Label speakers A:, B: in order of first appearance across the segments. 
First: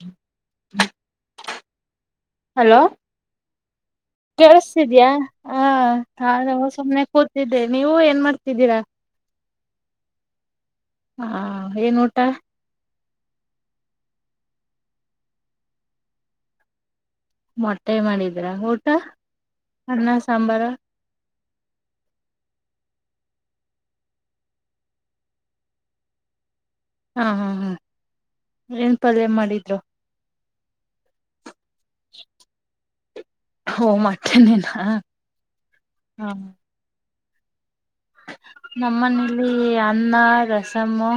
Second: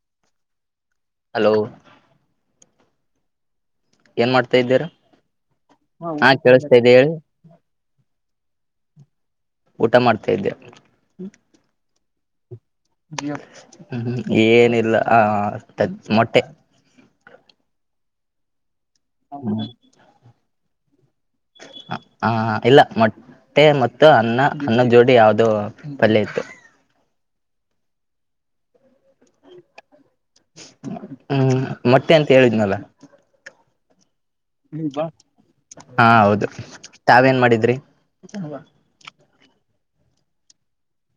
A: ಪ್ಚ್ ಟಕ್
B: ಹಲೋ ಟಕ್
A: ಹಲೋ
B: ಏನ್ ಮಾಡ್ತಾ ಇದ್ದೀರಾ
A: ಕೇಳಸ್ತಿದಿಯಾ ಆ
B: ಹಾ
A: ನಾನು
B: ಕೇಳಿಸ್ತಾ ಇದ್ದೆ
A: ಸುಮ್ಮನೆ
B: ಹೇಳಿ
A: ಕೂತಿದ್ದೆ ನೀವು ಏನ ಮಾಡ ಇದ್ದೀರಾ
B: ಊಟ ಮಾಡ್ತಾ ಇದ್ದೆ ಟಕ್
A: ತ್ತ
B: ಪ್ಚ್ ಏನಿಲ್ಲ ಆ ತತ ಮೊಟ್ಟೆ
A: ಮೊಟ್ಟೆ ಮಾಡಿದ್ರಾ ಊಟ ಅನ್ನ ಸಾಂಬಾರ
B: ಹಾ ಇಲ್ಲ ಮೂ ಮೊಟ್ಟೆ ಮತ್ತು ಅನ್ನ ಅನ್ನದ ಜೋಡಿ ಯಾವ್ದೋ ಪಲ್ಯ ಇತ್ತು
A: ಹಾ ಹಾ ಹ್ಮ್ ಏನ್ ಪಲ್ಯ ಮಾಡಿದ್ರು
B: ಹ್ಮ್ ಮತ್ತೆ ಅಂತ ಹೇಳಿದ್ನಲ್ಲ
A: ಹೊಮಾ
B: ಹು ಬಾ ಹಾ ಹೌದು ತಾವೇನ್ ಮಾಡಿದ್ರಿ
A: ಪ್ಚ್ ನಮ್ಮ ಮನೇಲಿ ಅನ್ನ ರಸಮು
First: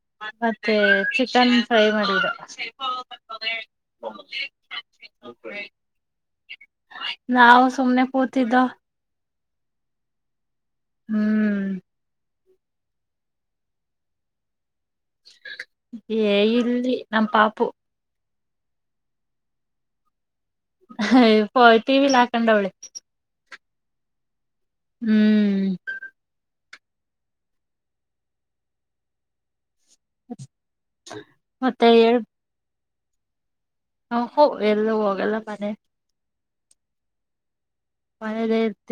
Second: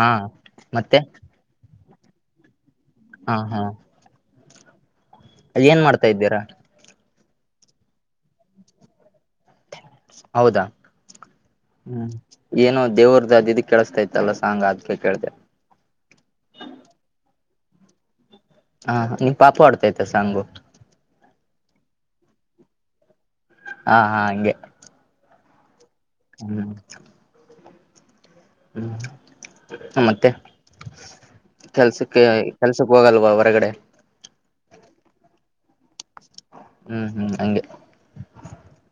B: ಹಾ
A: ಮ ತ ತ್ತೆ
B: ಮತ್ತೆ
A: ಚಿಕನ್ ಫ್ರೈ ಮಾಡಿದೆ
B: ಹಾ ಹಾ
A: ಹೋಗೆ ತಾ ತ್ವಿ
B: ಏನ್ ಮಾಡ್ತಾ ಇದ್ದೀರಾ
A: ನಾವು ಸುಮ್ನೆ ಕೂತಿದ್ದ
B: ಹೌದಾ
A: ಹ್ಮ್
B: ಹು ಏನೋ ದೇವ್ರದದಿದ ಕೇಳಿಸತಾಯಿತ್ತಲ್ಲ ಸಾಂಗ್ ಆದ ಕೇಳಿ
A: ಪ್ಚ್ ಏ ಇಲ್ಲಿ ನಮ್ಮ ಪಾಪು
B: ಹಾ ನೀಮ್ಮ ಪಾಪು ಹೊಡ್ತಾಯಿತ್ತಾ ಸಾಂಗು
A: ಹೈ ಪೋ ಟಿವಿಲಿ ಹಾಕೊಂಡವಳೇ
B: ಪೋ ಹಾ ಹಾ ಹಂಗೆ
A: ಹುಹ್ಹ್ಹ್
B: ಹು ಪ್ಚ್ ಪ್ಚ್ ಪ್ಚ್ಲ್ ಮತ್ತೆ ಪ್ಚ್ಲ್
A: ಮತ್ತೆ
B: ಕೆಲ್ಸಕ್ಕೆ ಎ ಐ ಕೆಲಸಕ್ಕೆ ಹೋಗಲ್ವ ಹೊರಗಡೆ
A: ಹು ಹೋ ಎಲ್ಲೂ ಹೋಗಲ್ಲ ಮನೆ
B: ಹು ಹು ಹಂಗೆ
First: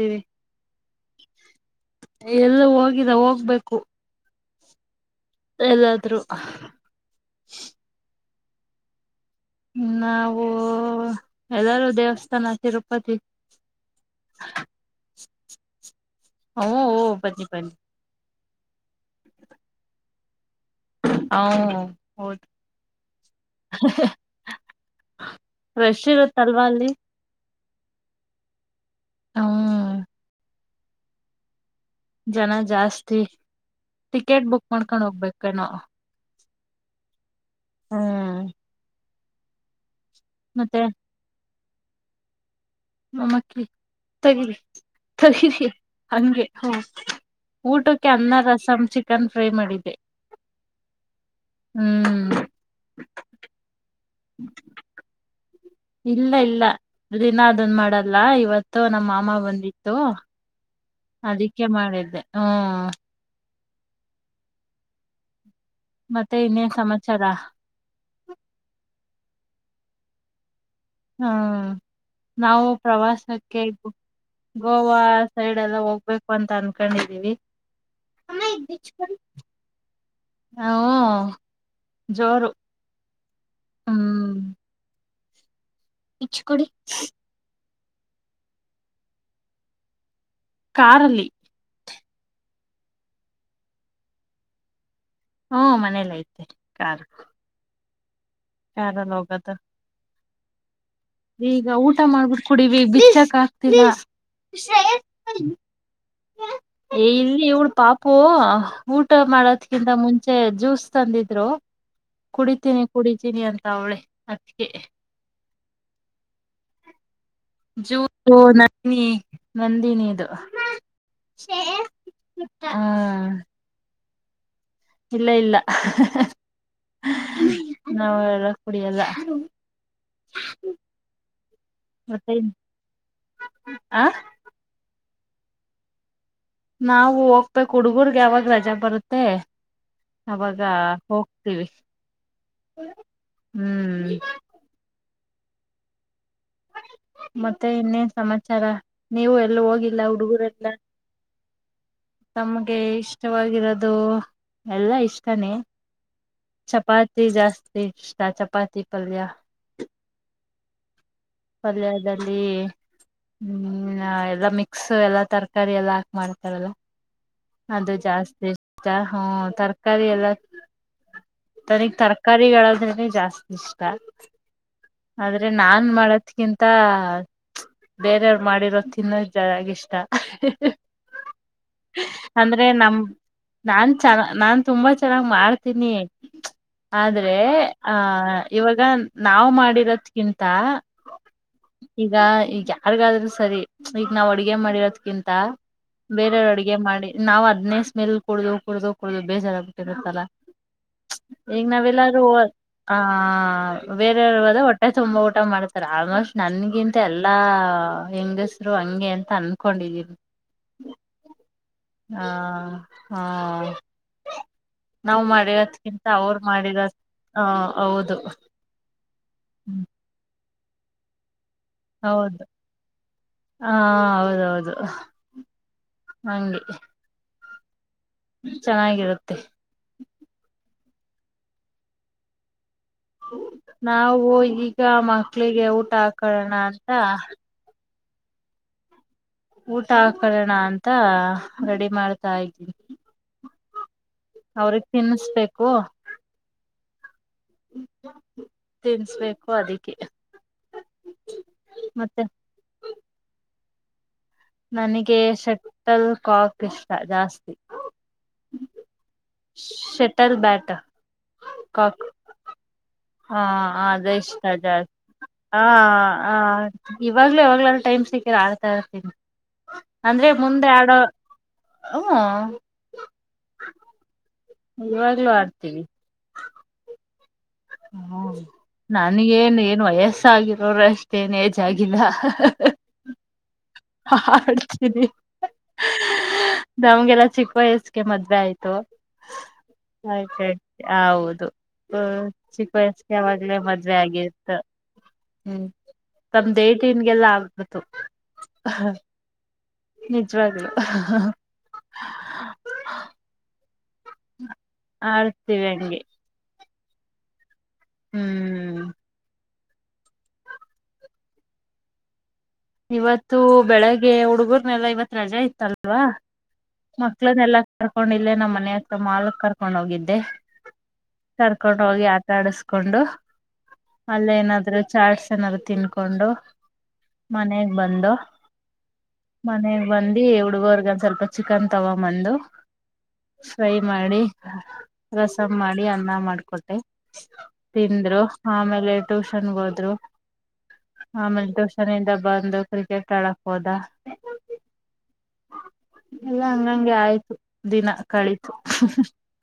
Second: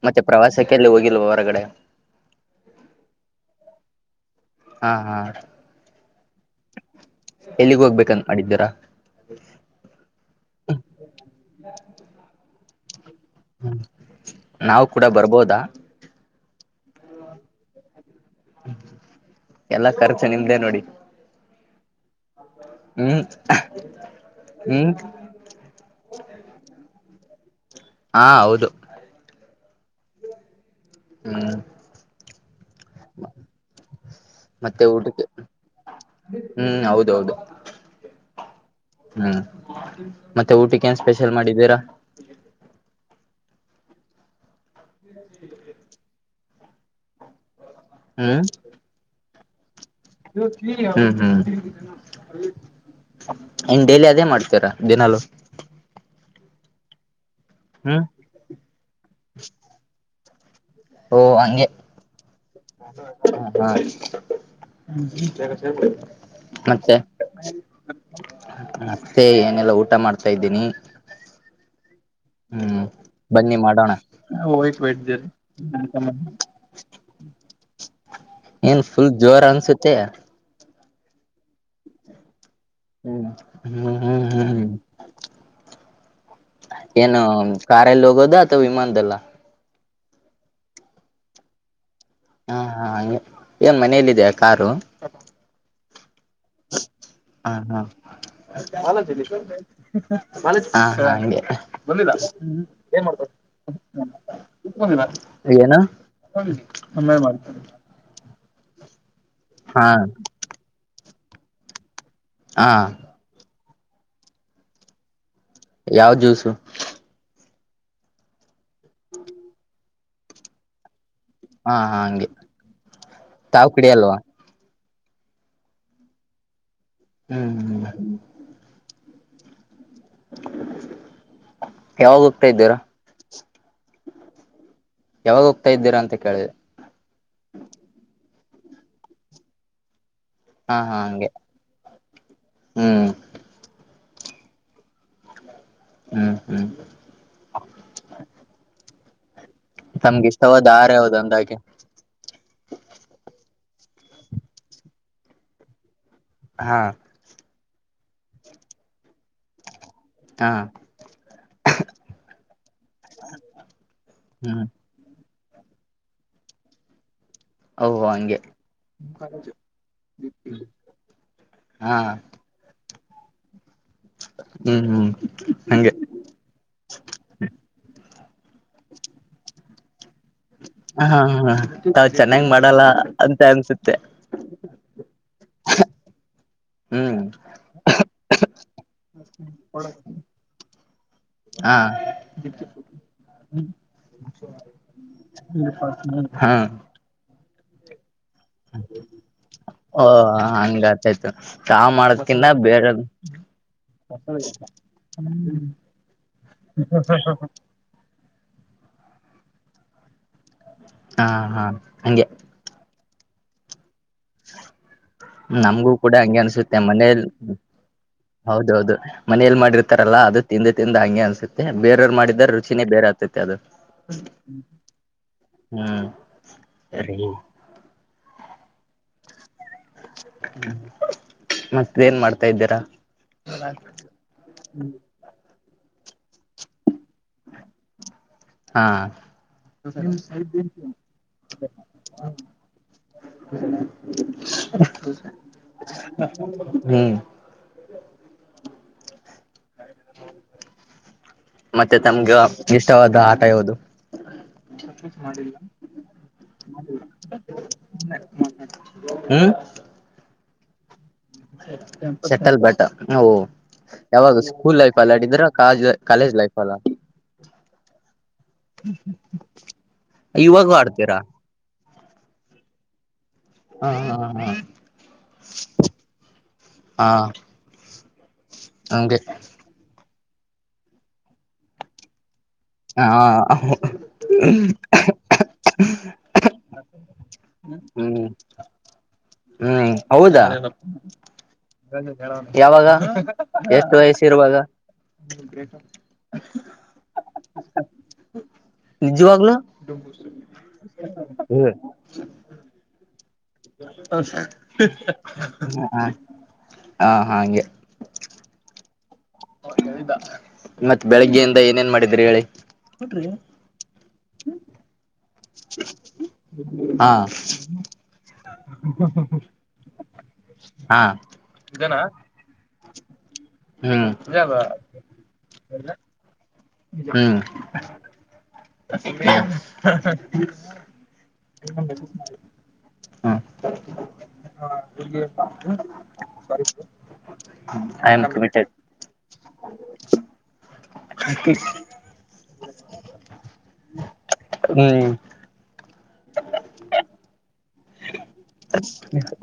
B: ಮತ್ತೆ ಪ್ರವಾಸಕ್ಕೆ ಎಲ್ಲಿ ಹೋಗಿಲ್ವ ಹೊರಗಡೆ
A: ಎಲ್ಲೂ ಹೋಗಿಲ್ಲ ಹೋಗ್ಬೇಕು
B: ಹಾ ಹಾ
A: ಎಲ್ಲಾದ್ರೂ ಹ್ಹ ಹು
B: ಆಡಿದ್ದೀರಾ
A: ನಾವು ಎಲ್ಲರು ದೇವಸ್ಥಾನ ತಿರು
B: ಹು ನಾವು ಕೂಡ ಬರ್ಬೋದಾ
A: ಹು ಹು ಬನ್ನಿ ಬನ್ನಿ
B: ಎಲ್ಲಾ ಖರ್ಚ ನಿಮ್ದೇ ನೋಡಿ
A: ಹು
B: ಹು ಹಕ್ ಹು
A: ರಶ್ ಇರುತ್ತಲ್ವಾ ಅಲ್ಲಿ
B: ಪ್ಚ್ ಹಾ ಹೌದು
A: ಹ್ಮ್
B: ಹ್ಹು
A: ಜನಾ ಜಾಸ್ತಿ ಟಿಕೆಟ್ ಬುಕ್ ಮಾಡ್ಕೊಂಡ್ ಹೋಗ್ಬೇಕ ಏನೋ
B: ಹು ಹೌದು ಹೌದು
A: ಹ್ಹು
B: ಹು ಮತ್ತೆ ಊಟಕ್ಕೆ ಏನ ಸ್ಪೆಷಲ್ ಮಾಡಿದ್ದೀರಾ
A: ಮತ್ತೆ ತಗಿರಿ ತಗಿರಿ ಹಂಗೆ ಹ ಊಟಕ್ಕೆ ಅನ್ನ ರಸಮ್ ಚಿಕನ್ ಫ್ರೈ ಮಾಡಿದ್ದೆ.
B: ಇ
A: ಹ್ಮ್
B: ಇನ್ ಡೈಲಿ ಅದೇ ಮಾಡ್ತೀರ ದಿನಲುೂ
A: ಇಲ್ಲ ಇಲ್ಲ ದಿನ ಅದನ್
B: ಹ್ಮ್
A: ಮಾಡಲ್ಲ ಇವತ್ತು ನಮ್ಮ ಮಾಮ ಬಂದಿತ್ತು
B: ಓ
A: ಅದಕ್ಕೆ
B: ಹಂಗೆ
A: ಮಾಡಿದ್ದೆ ಹ್ಮ
B: ಹ
A: ಮತ್ತೆ ಇನ್ನೇನ್
B: ಮತ್ತೆ
A: ಸಮಾಚಾರ
B: ಸೇ ಏನೆಲ್ಲಾ ಊಟ ಮಾಡ್ತಾ ಇದ್ದೀನಿ
A: ಹ್ಮ ನಾವು
B: ಹ್ಮ್ ಬನ್ನಿ
A: ಪ್ರವಾಸಕ್ಕೆ ಇ
B: ಮಾಡೋಣ
A: ಗೋವಾ ಸೈಡ್ ಎಲ್ಲಾ ಹೋಗ್ಬೇಕು ಅಂತ ಅನ್ಕೊಂಡಿದೀವಿ.
B: ಏನ್ ಫುಲ್ ಜೋರ ಅನ್ಸುತ್ತೆ
A: ಹ
B: ಹ್ಮ ಹ್ಮ್ ಹ್ಮ್ ಹ್ಮ್
A: ಇಚ್ಚು ಕೊಡಿ
B: ಕಾರ ಲೋಗೋದ ಅಥವಾ ವಿಮಾನದಲ್ಲ
A: ಕಾರಲ್ಲಿ
B: ಹಾ ಹಾ ಹ ಏನ್ ಮನೆಯಲ್ಲಿದೆೆಯ ಕಾರು
A: ಹ್ಮ ಮನೇಲ್ಲ ಐತೆ ಕಾರ್
B: ಹಾ ಹಾ
A: ಕಾರಲ್ಲಿ ಹೋಗೋದು
B: ಹ
A: ಈಗ ಊಟ
B: ಬಂದಿಲ್ಲ
A: ಮಾಡ್ಬಿಟ್ಟು
B: ಹ್ಮ
A: ಕುಡಿವಿ
B: ಏನ್ ಮಾಡ್ತ
A: ಬಿಚ್ಚಕ್ ಆಗ್ತಿಲ್ಲ
B: ನಾ
A: ಏ ಇಲ್ಲಿ ಇವಳ ಪಾಪು ಊಟ
B: ಹಾ
A: ಮಾಡದ್ಕಿಂತ ಮುಂಚೆ ಜ್ಯೂಸ್ ತಂದಿದ್ರು
B: ಹಾ
A: ಕುಡಿತೀನಿ ಕುಡಿತೀನಿ ಅಂತ ಅವಳೆ ಅದಕ್ಕೆ
B: ಯಾವ ಜ್ಯೂಸು
A: ಜೂ ನಂದಿ ನಂದಿನಿದು
B: ಹಾ ಹಾ ಹಂಗೆ
A: ಹಾ
B: ತಾವು ಕುಡಿಯಲ್ವಾ
A: ಇಲ್ಲ ಇಲ್ಲ
B: ಹ್ಮ್
A: ನಾ
B: ಹ್ಮ್
A: ಕುಡಿಯಲ್ಲ
B: ಯಾವಾಗ
A: ಮತ್ತೆ
B: ಹೋಗ್ತಾ ಇದ್ದೀಾರ
A: ಆ
B: ಯಾವಾಗ ಹೋಗ್ತಾ ಇದ್ದೀರ ಅ
A: ನಾವವು ಹೋಗ್ಬೇಕು ಹುಡ್ಗರ್ಗ್ ಯಾವಾಗ ರಜೆ ಬರುತ್ತೆ ಅವಾಗ
B: ಹಾ ಹಾ ಹಂಗೆ
A: ಹೋಗ್ತೀವಿ
B: ಹ್ಮ್
A: ಹ್ಮ್
B: ಹ್ಮ್ ಹ್ಮ್
A: ಮತ್ತೆ ಇನ್ನೇ ಸಮಾಚಾರ ನೀವು ಹೋಗಿಲ್ಲ
B: ತಮ್ಗೆ ಇಷ್ಟವಾದ
A: ಹುಡುಗರೆಲ್ಲ
B: ಆಹಾರ ಯಾವ್ದು ಅಂದಾಗೆ
A: ತಮಗೆ ಇಷ್ಟವಾಗಿರೋದು ಅದು ಎಲ್ಲಾ ಇಷ್ಟನೇ
B: ಹಾ
A: ಚಪಾತಿ ಜಾಸ್ತಿ ಷ್ಟ ಚಪಾತಿ ಪಲ್ಯ
B: ಹಾ
A: ಪಲ್ಯದಲ್ಲಿ ಹ್ಮ ಎಲ್ಲಾ
B: ಹ್ಮ್
A: ಮಿಕ್ಸ್ ಎಲ್ಲಾ ತರಕಾರಿ ಕರಿ ಎಲ್ಲಾ ಹಾಕ್ ಮಾಡ್ತಾರಲ್ಲ ಅದು
B: ಓಹೋ ಹಂಗೆ
A: ಜಾಸ್ತಿ ಇಷ್ಟ ಹ್ಮ ತರಕಾರಿ ಎಲ್ಲ ನನಗ್
B: ಹಾ
A: ತರಕಾರಿಗಳದ್ರ ಜಾಸ್ತಿ ಇಷ್ಟ
B: ಹ್ಮ್ ಹ್ಮ್
A: ಆದ್ರೆ ನಾನ್
B: ಹಂಗೆ
A: ಮಾಡದಕಿಂತ ಬೇರೆಯವ್ರು ಮಾಡಿರೋ ತಿನ್ನೋ ಜಷ್ಟ
B: ಹಾ ಹಾ
A: ಅಂದ್ರೆ ನಮ ನಾನ್
B: ಅನ್ಸುತ್ತೆ
A: ಚನ್ನ ನಾನ್ ತುಂಬಾ ಚೆನ್ನಾಗ್ ಮಾಡ್ತೀನಿ
B: ಹ್ಮ್
A: ಆದ್ರೆ ಆಹ ಇವಾಗ ನಾವ್ ಮಾಡಿರೋದ್ಕಿಂತ ಹ
B: ಹ
A: ಈಗ ಈಗ ಯಾರ್ಗಾದ್ರೂ ಸರಿ ಈಗ ನಾವ್ ಅಡ್ಗೆ ಮಾಡಿರೋದ್ಕಿಂತ ಬೇರೆಯವ್ರ
B: ಹಾ
A: ಅಡ್ಗೆ ಮಾಡಿ ನಾವ್ ಹದ್ನೇ ಸ್ಮೆಲ್ ಕುಡಿದ ಕುಡಿದ ಕುಡು
B: ಓ
A: ಬೇಜಾರಾಗ್ಬಿಟ್ಟಿತ್ತಲ್ಲ
B: ಹಂಗ ಆತಾಯ್ತು
A: ಈಗ
B: ಚಾ
A: ನಾವೆಲ್ಲಾರೂ
B: ಮಾಡದ್ಕಿನ್ನ ಬೇರೆ
A: ಹ ಬೇರೆವ ಒಟ್ಟ ತುಂಬಾ ಊಟ ಮಾಡ್ತಾರೆ ಆಲ್ಮೋಸ್ಟ್ ನನ್ಗಿಂತ ಎಲ್ಲಾ ಹೆಂಗಸ್ರು ಹಂಗೆ ಅಂತ ಅನ್ಕೊಂಡಿದೀವಿ.
B: ಹಾ ಹಾ
A: ಹಾ
B: ಹಂಗೆ
A: ಹಾ
B: ನಮ್ಗೂ ಕೂಡ ಹಂಗೆ ಅನ್ಸುತ್ತೆ ಮನೆಯಲ್ಲಿ
A: ಹ
B: [unintelligible]
A: ಹೌದು
B: ಹೌದೌದು ಮನೇೆಯಲ್ಲಿ ಮಾಡಿದ್ ಇರ್ತರಲ್ಲ ಅದು ತಿಂದು ತಿಂದು ಹಂಗೆ ಅನ್ಸುತ್ತೆ ಮತ್ತ ಬೇರವರು
A: ಹೌದು
B: ಮಾಡಿದಾರ ರುಚಿನೇ ಬೇರೆ ಆಗ್ತತಿ ಅದು.
A: ಹಾ ಹೌದೌದು
B: ಹ್ಮ್
A: ಹಂಗೆ
B: ರ [unintelligible]
A: ಚೆನ್ನಾಗಿರುತ್ತೆ
B: [inaudible] ಮತ್ತೆ ಏನ್ ಮಾಡ್ತಾ ಇದ್ದೀರಾ.
A: ನಾವು ಈಗ ಮಕ್ಳಿಗೆ ಊಟ ಹಾಕೊಳ್ಳೋಣ ಅಂತ
B: ಹಾ
A: ಊಟ ಹಾಕೊಳ್ಳೋಣ ಅಂತ ರೆಡಿ ಮಾಡ್ತಾ ಇದ್ದೀನಿ.
B: ಹ
A: ಅವ್ರಿಗ್ ತಿನ್ನಿಸಬೇಕು.
B: ಹ್ಮ್
A: ತಿನ್ಸ್ಬೇಕು ಅದಕ್ಕೆ
B: ಮತ್ತೆ ತಮ್ಗೆ ಇಷ್ಟವಾದ ಆಟ ಯಾವುದು.
A: [inaudible] ನನಗೆ ಶಟಲ್ ಕಾಕ್ ಇಷ್ಟ ಜಾಸ್ತಿ ಶಟಲ್ ಬ್ಯಾಟು
B: ಶೇಟ್ಟಲ್ ಬ್ಯಾಟ ಓ
A: ಹಾ ಅದೆ
B: ಯಾವಾಗ
A: ಇಷ್ಟ
B: ಸ್ಕೂಲ್
A: ಜಾಸ್ತಿ
B: ಲೈಫ್ ಅಲ್ಲಿ ಆಡಿದ್ರ
A: ಹ
B: ಕಾಲೇಜ್
A: ಹ
B: ಕಾಲೇಜ್ ಲೈಫ್ ಅಲ್ಲ
A: ಇವಾಗ್ಲೇ ಯಾವಾಗ್ಲೆಲ್ಲ ಟೈಮ್ ಟೈಮ್ ಸಿಕಾಗ ಆಡ್ತಾ ಇರ್ತೀನಿ ಅಂದ್ರೆ ಮುಂದೆ
B: ಇವಾಗೂ
A: ಆಡೋ
B: ಆಡ್ತೀರಾ
A: ಹ್ಮ
B: ಹಾ ಹಾ
A: ಇವಾಗ್ಲೂ ಆಡ್ತೀವಿ
B: ಹಾ
A: ಹ್ಮ
B: ಹಂಗೆ
A: ನನ್ಗೇನ್ ಏನ್ ವಯಸ್ಸ ಆಗಿರೋರ ಅಷ್ಟೇಏನ್ ಏಜ್ ಆಗಿಲ್ಲ.
B: ಹಾ
A: ಅ ಅ ಹಾತರಿ
B: [inaudible]
A: ನಮ್ಗೆಲ್ಲ ಚಿಕ್ಕ ವಯಸ್ಸಗೆ
B: ಹ್ಮ್
A: ಮದ್ವೆ ಆಯ್ತು.
B: ಹ್ಮ್
A: ಆಯ್ತ
B: ಹೌದಾ
A: ಆಯ್ತು ಹೌದು ಹ ಚಿಕ್ಕ
B: ಯಾವಾಗ
A: ವಯಸ್ಗೆ ಆವಾಗ್ಲೇ
B: ಎಷ್ಟು
A: ಮದ್ವೆ
B: ವಯಸ್ಸ ಇರುವಾಗ
A: ಆಗಿತ್ತು. ಹ್ಮ್ ನಮ್ದು ಹೆಟಿನ್ಗೆಲ್ಲಾ ಆಗ್ಬುತು
B: ನಿಜವಾಗಲೂ
A: ನಿಜವಾಗ್ಲು
B: ಹ್ಮ್
A: ಆಡ್ತೀವಿ ಹಂಗೆ
B: ಹ ಹಗೆ
A: ಹ್ಮ್
B: ಮತ್ ಬೆಳಗ್ಗೆಯಿಂದ ಏನೇನ್ ಮಾಡಿದ್ರಿ ಹೇಳಿ
A: ಇವತ್ತು ಬೆಳಿಗ್ಗೆ ಹುಡುಗರ್ನೆಲ್ಲ ಇವತ್ ರಜೆ ಇತ್ತಲ್ವಾ
B: ಹಾ
A: ಮಕ್ಳನ್ನೆಲ್ಲಾ ಕರ್ಕೊಂಡಿ ಇಲ್ಲೇ ನಮ್ಮ್ ಮನೆ ಹತ್ರ ಮಾಲ್ಕ್ ಕರ್ಕೊಂಡ್ ಹೋಗಿದ್ದೆ
B: ಹಾ
A: ಕರ್ಕೊಂಡ್ ಹೋಗಿ ಆಟ ಆಡಿಸಸ್ಕೊಂಡು
B: ಹ್ಮ್
A: ಅಲ್ಲೇ ಏನಾದ್ರು ಚಾರ್ಟ್ಸ್ ಏನಾದ್ರು ತಿನ್ಕೊಂಡು
B: ಹ್ಮ್
A: ಮನೆಗ್ ಬಂದು ಮನೆಗ್ ಬಂದಿ ಹುಡುಗ್ರಿಗ್ ಒಂದ ಸ್ವಲ್ಪ ಚಿಕನ್ ತಗೊ ಬಂದು
B: ಹ್ಮ್
A: ಫ್ರೈ ಮಾಡಿ ರಸಮ ಮಾಡಿ ಅನ್ನ ಮಾಡ್ಕೊಟ್ಟೆ
B: ಐ
A: ತಿಂದ್ರು
B: ಆಮ್ ಕಮಿಟೆಡ್
A: ಆಮೇಲೆ ಟುಶನ್ಗ್ ಹೋದ್ರು ಆಮೇಲೆ ಟ್ಯೂಶನ್ ನಿಂದ ಬಂದು ಕ್ರಿಕೆಟ್ ಆಡಕ್ ಹೋದ
B: ಹ್ಮ್
A: ಎಲ್ಲಾ ಹಂಗಂಗೆ ಆಯ್ತು. ದಿನ ಕಳಿತು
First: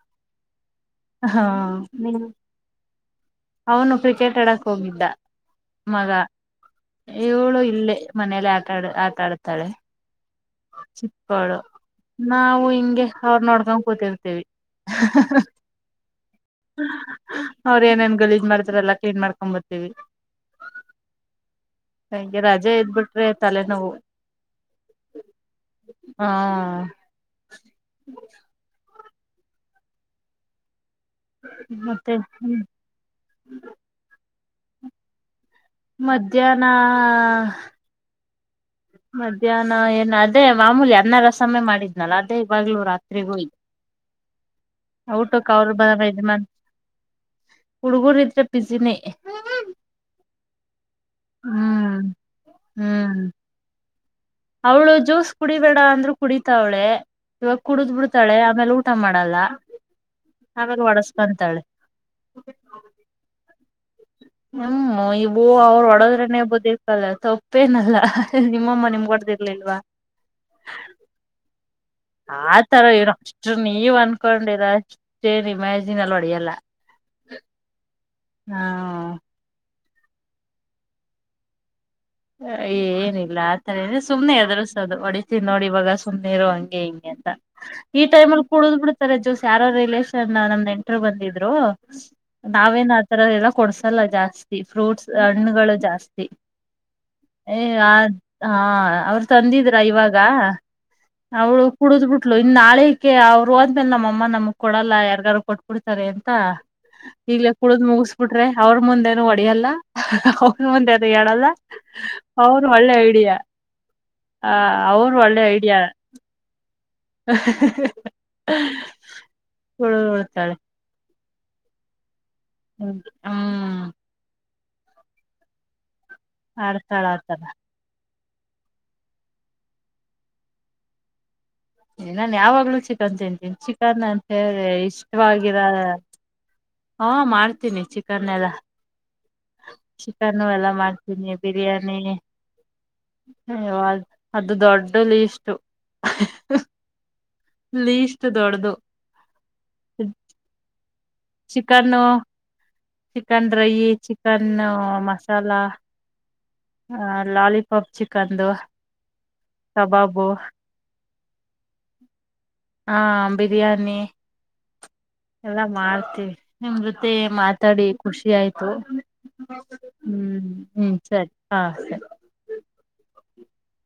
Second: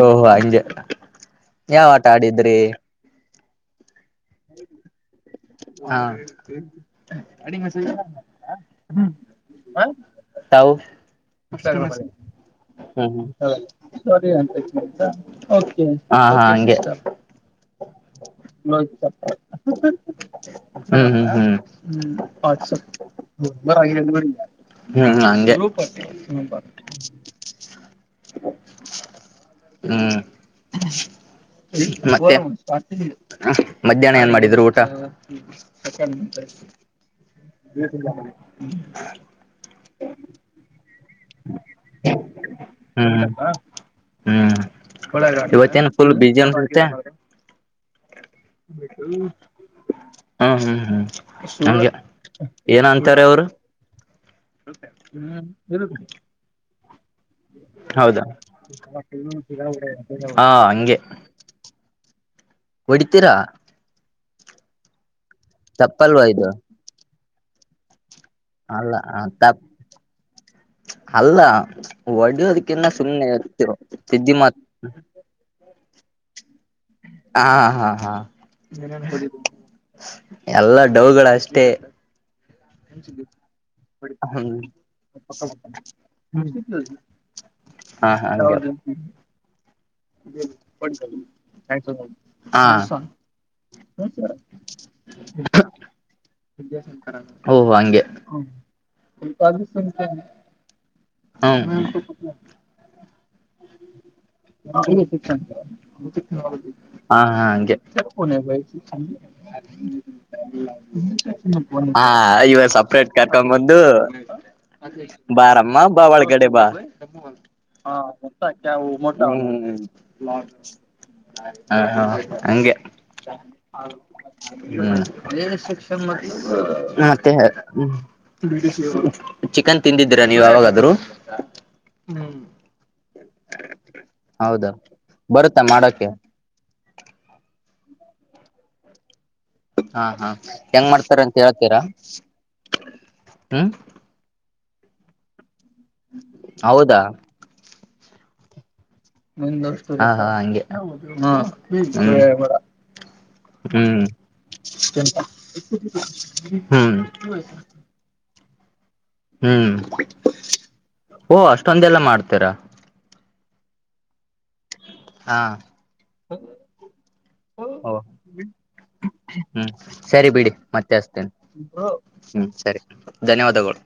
B: ಓಹೋ ಹಂಗೆ
A: ಹಾ
B: ಯಾವ ಆಟ
A: ನೀವು
B: ಆಡಿದ್ರಿ
A: ಅವನು ಕ್ರಿಕೆಟ್ ಆಡಕ್ ಹೋಗಿದ್ದ
B: ಹಾ
A: ಮಗ ಏಳು ಇಲ್ಲೇ ಮನೇೆಯಲ್ಲಿ ಆಟಾಡ ಆಟಾಡ್ುತ್ತಾಳೆ
B: ತಾವು
A: ಚಿಕ್ಕಾಳ ನಾವು ಹಿಂಗೆ ಅವ್ರ ನೋಡ್ಕೊಂಡ್ ಕೂತಿರ್ತೇವಿ
B: ಹಾ ಹಾ ಹಗೆ
A: ಅವ್ರ ಏನ್
B: ಹ್ಮ ಹ್ಮ
A: ಹಗೆ ರಜೆ
B: ಹ್ಮ
A: ಇದ್ಬಿಟ್ರೆ ತಲೆನೋವು
B: ಹ್ಮ [unintelligible]
A: ಹ
B: [unintelligible] ಹ್ಮ್ ಮತ್ತೆ ಮಧ್ಯಾಹ್ನ ಏನ್ ಮಾಡಿದ್ರು ಊಟ
A: ಮಧ್ಯಾಹ್ನ ಮಧ್ಯಾಹ್ನ ಏನು ಅದೇ ಮಾಮೂಲಿ ಅನ್ನ ರಸಯ ಮಾಡಿದ್ನಲ್ಲ ಅದೇ ಇವಾಗ
B: ಹ್ಮ್
A: ರಾತ್ರಿಗೂ
B: ಹ್ಮ್
A: ಊಟಕ್ಕೆ ಅವರು
B: ಇವತ್ತೇನ್
A: ಬಂದ
B: ಫುಲ್
A: ಇದ ಮ
B: ಬಿಜಿ ಅನ್ಸುತ್ತೆ
A: ಹುಡ್ಗೂರು ಇದ್ರೆ ಬಿಸಿನೇ
B: ಹ್ಮ ಹ್ಮ್ ಹ್ಮ್ ನಮ್ಗೆ
A: ಹ್ಮ್
B: ಏನ
A: ಹ್ಮ್
B: ಅಂತಾರ ಅವರು
A: ಅವಳು ಜ್ಯೂಸ್ ಕುಡಿಬೇಡ ಅಂದ್ರು ಕುಡಿತ ಅವಳೇ ಇವಾಗ ಕುಡುದ್
B: ಹೌದಾ
A: ಬಿಡ್ತಾಳೆ ಆಮೇಲೆ ಊಟ ಮಾಡಲ್ಲ
B: ಹಾ
A: ಆವಾಗ
B: ಹಂಗೆ
A: ಒಡಸ್ಕೊಂತಾಳೆ
B: ಹೊಡಿತೀರಾ
A: ಹ್ಮ ಇವು ಅವ್ರ
B: ತಪ್ಪಲ್ವಾ
A: ಹೊಡದ್ರನೆೇ
B: ಇದು
A: ಬದಿಕ್ಕಲ್ಲ ತಪ್ಪೇನಲ್ಲ ನಿಮ್ಮಮ್ಮ
B: ಅಲ್ಲ
A: ನಿಮ್ಗ
B: ತಪ್ಪ
A: ಹೊಡ್ದಿರ್ಲಿಲ್ವಾ
B: ಅಲ್ಲ
A: ಆತರ
B: ಹೊಡಿಯೋದಕ್ಕಿನ್ನ
A: ಇವ್ನ್
B: ಸುಮ್ನೆ
A: ಅಷ್ಟು
B: ಇರ್ತಿರು
A: ನೀವ್
B: ಸಿದ್ದಿ ಮಾತ್
A: ಅನ್ಕೊಂಡರ ಅಷ್ಟೇನ್ ಇಮ್ಯಾಜಿನ್ ಅಲ್ ಹೊಡೆಯಲ್ಲ
B: ಹಾ ಹಾ ಹಾ
A: ಹಾ
B: ಎಲ್ಲಾ ಡೌಗಳಷ್ಟೇ
A: ಏನಿಲ್ಲ ಆತ ತರ್ರೆ ಸುಮ್ನೆ
B: ಹ್ಮ
A: ಎದರ್ಸೋದು ಹೊಡತಿ ನೋಡಿ ಇವಾಗ ಸುಮ್ನೆ ಇರೋ ಹಂಗೆ ಹಿಂಗೆ ಈ
B: ಹಾ ಹಾ
A: ಟೈಮ್ಲ್ಲಿ ಕುಡುದ್
B: ಹಂಗೆ
A: ಬಿಡ್ತಾರೆ ಜ್ಯೋಸ್ ಯಾರ ರಿಲೇಷನ್ ್ಣ ನಮ್ ನೆಂಟರು ಬಂದಿದ್ರು
B: ಹಾ
A: ನಾವೇನ್ ಆತರ ಎಲ್ಲ ಕೊಡ್ಸಲ್ಲ ಜಾಸ್ತಿ ಫ್ರೂಟ್ಸ್ ಹಣ್ಣುಗಳು ಜಾಸ್ತಿ ಏ
B: ಓಹೋ
A: ಆ
B: ಹಂಗೆ
A: ಹಾ ಅವರು ತಂದಿದ್ರ ಇವಾಗ ಅವಳು
B: ಹ್ಮ್
A: ಕುಡುದ್ ಬಿಟ್ಲು ಇನ್ ನಾಳಕೆ ಅವ್ರು ಅಂದ್ಮೇಲೆ ನಮ್ಮಅಮ್ಮ ನಮ ಕೊಡಲ್ಲ ಯಾರ್ಗಾರು ಕೊಟ್ಬಿಡ್ತಾರೆ ಅಂತ
B: ಹಾ ಹಾ
A: ಈಗ್ಲೇ
B: ಹಂಗೆ
A: ಕುಳ್ದ್ ಮುಗಿಸಬಿಟ್ರೆ ಅವ್ರ ಮುಂದೇನು ಹೊಡಿಯಲ್ಲ ಹ ಮಂದೆ ಅದ ಹೇಳಲ್ಲ
B: ಹ ಇವ
A: ಅವ್ರ ಒಳ್ಳೆ
B: ಸಪ್ರೇಟ್
A: ಐಡಿಯಾ
B: ಕರ್ಕೊಂಡ್ ಬಂದು
A: ಆ ಅವರು ಒಳ್ಳೆ
B: ಬಾರಮ್ಮ
A: ಐಡಿಯಾ
B: ಬ ಬಳಗಡೆ ಬಾ ಹಾ ಸ ಮಟ
A: ಉಳ್ತಾಳೆ
B: ಹಾ ಹ ಹಗೆ
A: ಹ್ಮ್ ಹ್ಮ್
B: ಹ್ಮಕ್ಷ
A: ಆಡ್ತಾಳ ಆತರ
B: ಮತ್ತೆ್ಮ ಚಿಕನ್ ತಿಂದಿದ್ದೀರಾ ನೀವು ಯಾವಾಗಾದ್ರೂ
A: ನಾನನ್ ಯಾವಾಗ್ಲೂ ಚಿಕನ್ ತಿಂತೀನಿ ಚಿಕನ್ ಸರಿ
B: ಹೌದಾ
A: ಇಷ್ಟವಾಗಿರ
B: ಬರುತ್ತಾ ಮಾಡಕ್ಕೆ
A: ಹಾ ಮಾಡ್ತೀನಿ ಚಿಕನ್ ಎಲ್ಲ
B: ಹಾ ಹಾ
A: ಚಿಕನ್ನು ಎಲ್ಲ
B: ಹೆಂಗ್ ಮಾಡ್ತಾರ
A: ಮಾಡ್ತೀನಿ
B: ಅಂತ ಹೇಳ್ತೀರಾ
A: ಬಿರಿಯಾನಿ
B: ಹ್ಮ್
A: ಹ ಅದು ದೊಡ್ ಡ ಲೀಸ್
B: ಹೌದಾ
A: ಲೀಸ್ಟ್ ದೊಡ್ಡದು
B: ಹ ಹಗೆ
A: chicken chicken Rai chicken masala
B: ಹ್ಮ್
A: ಲಾಲಿಪಾಪ್ ಚಿಕಂದು
B: ಹ್ಮ್ ಓ ಅಷ್ಟೊಂದೆಲ್ಲ ಮಾಡ್ತೀರ
A: ಆ ಬಿರಿಯಾನಿ
B: ಹಾ
A: ಎಲ್ಲಾ ಮಾಡ್ತೀವಿ ನಿಮ್ ಜೊತೆ ಮಾತಾಡಿ
B: ಓ
A: ಖುಷಿ ಆಯ್ತು
B: ಹ್ಮ್ ಸರಿ
A: ಹ್ಮ್
B: ಬಿಡಿ ಮತ್ತೆ
A: ಹ್ಮ್
B: ಅಸ್ತೇನೆ
A: ಸರಿ ಹಾ ಸರಿ
B: ಹ್ಮ್ ಸರಿ ಧನ್ಯವಾದಗಳು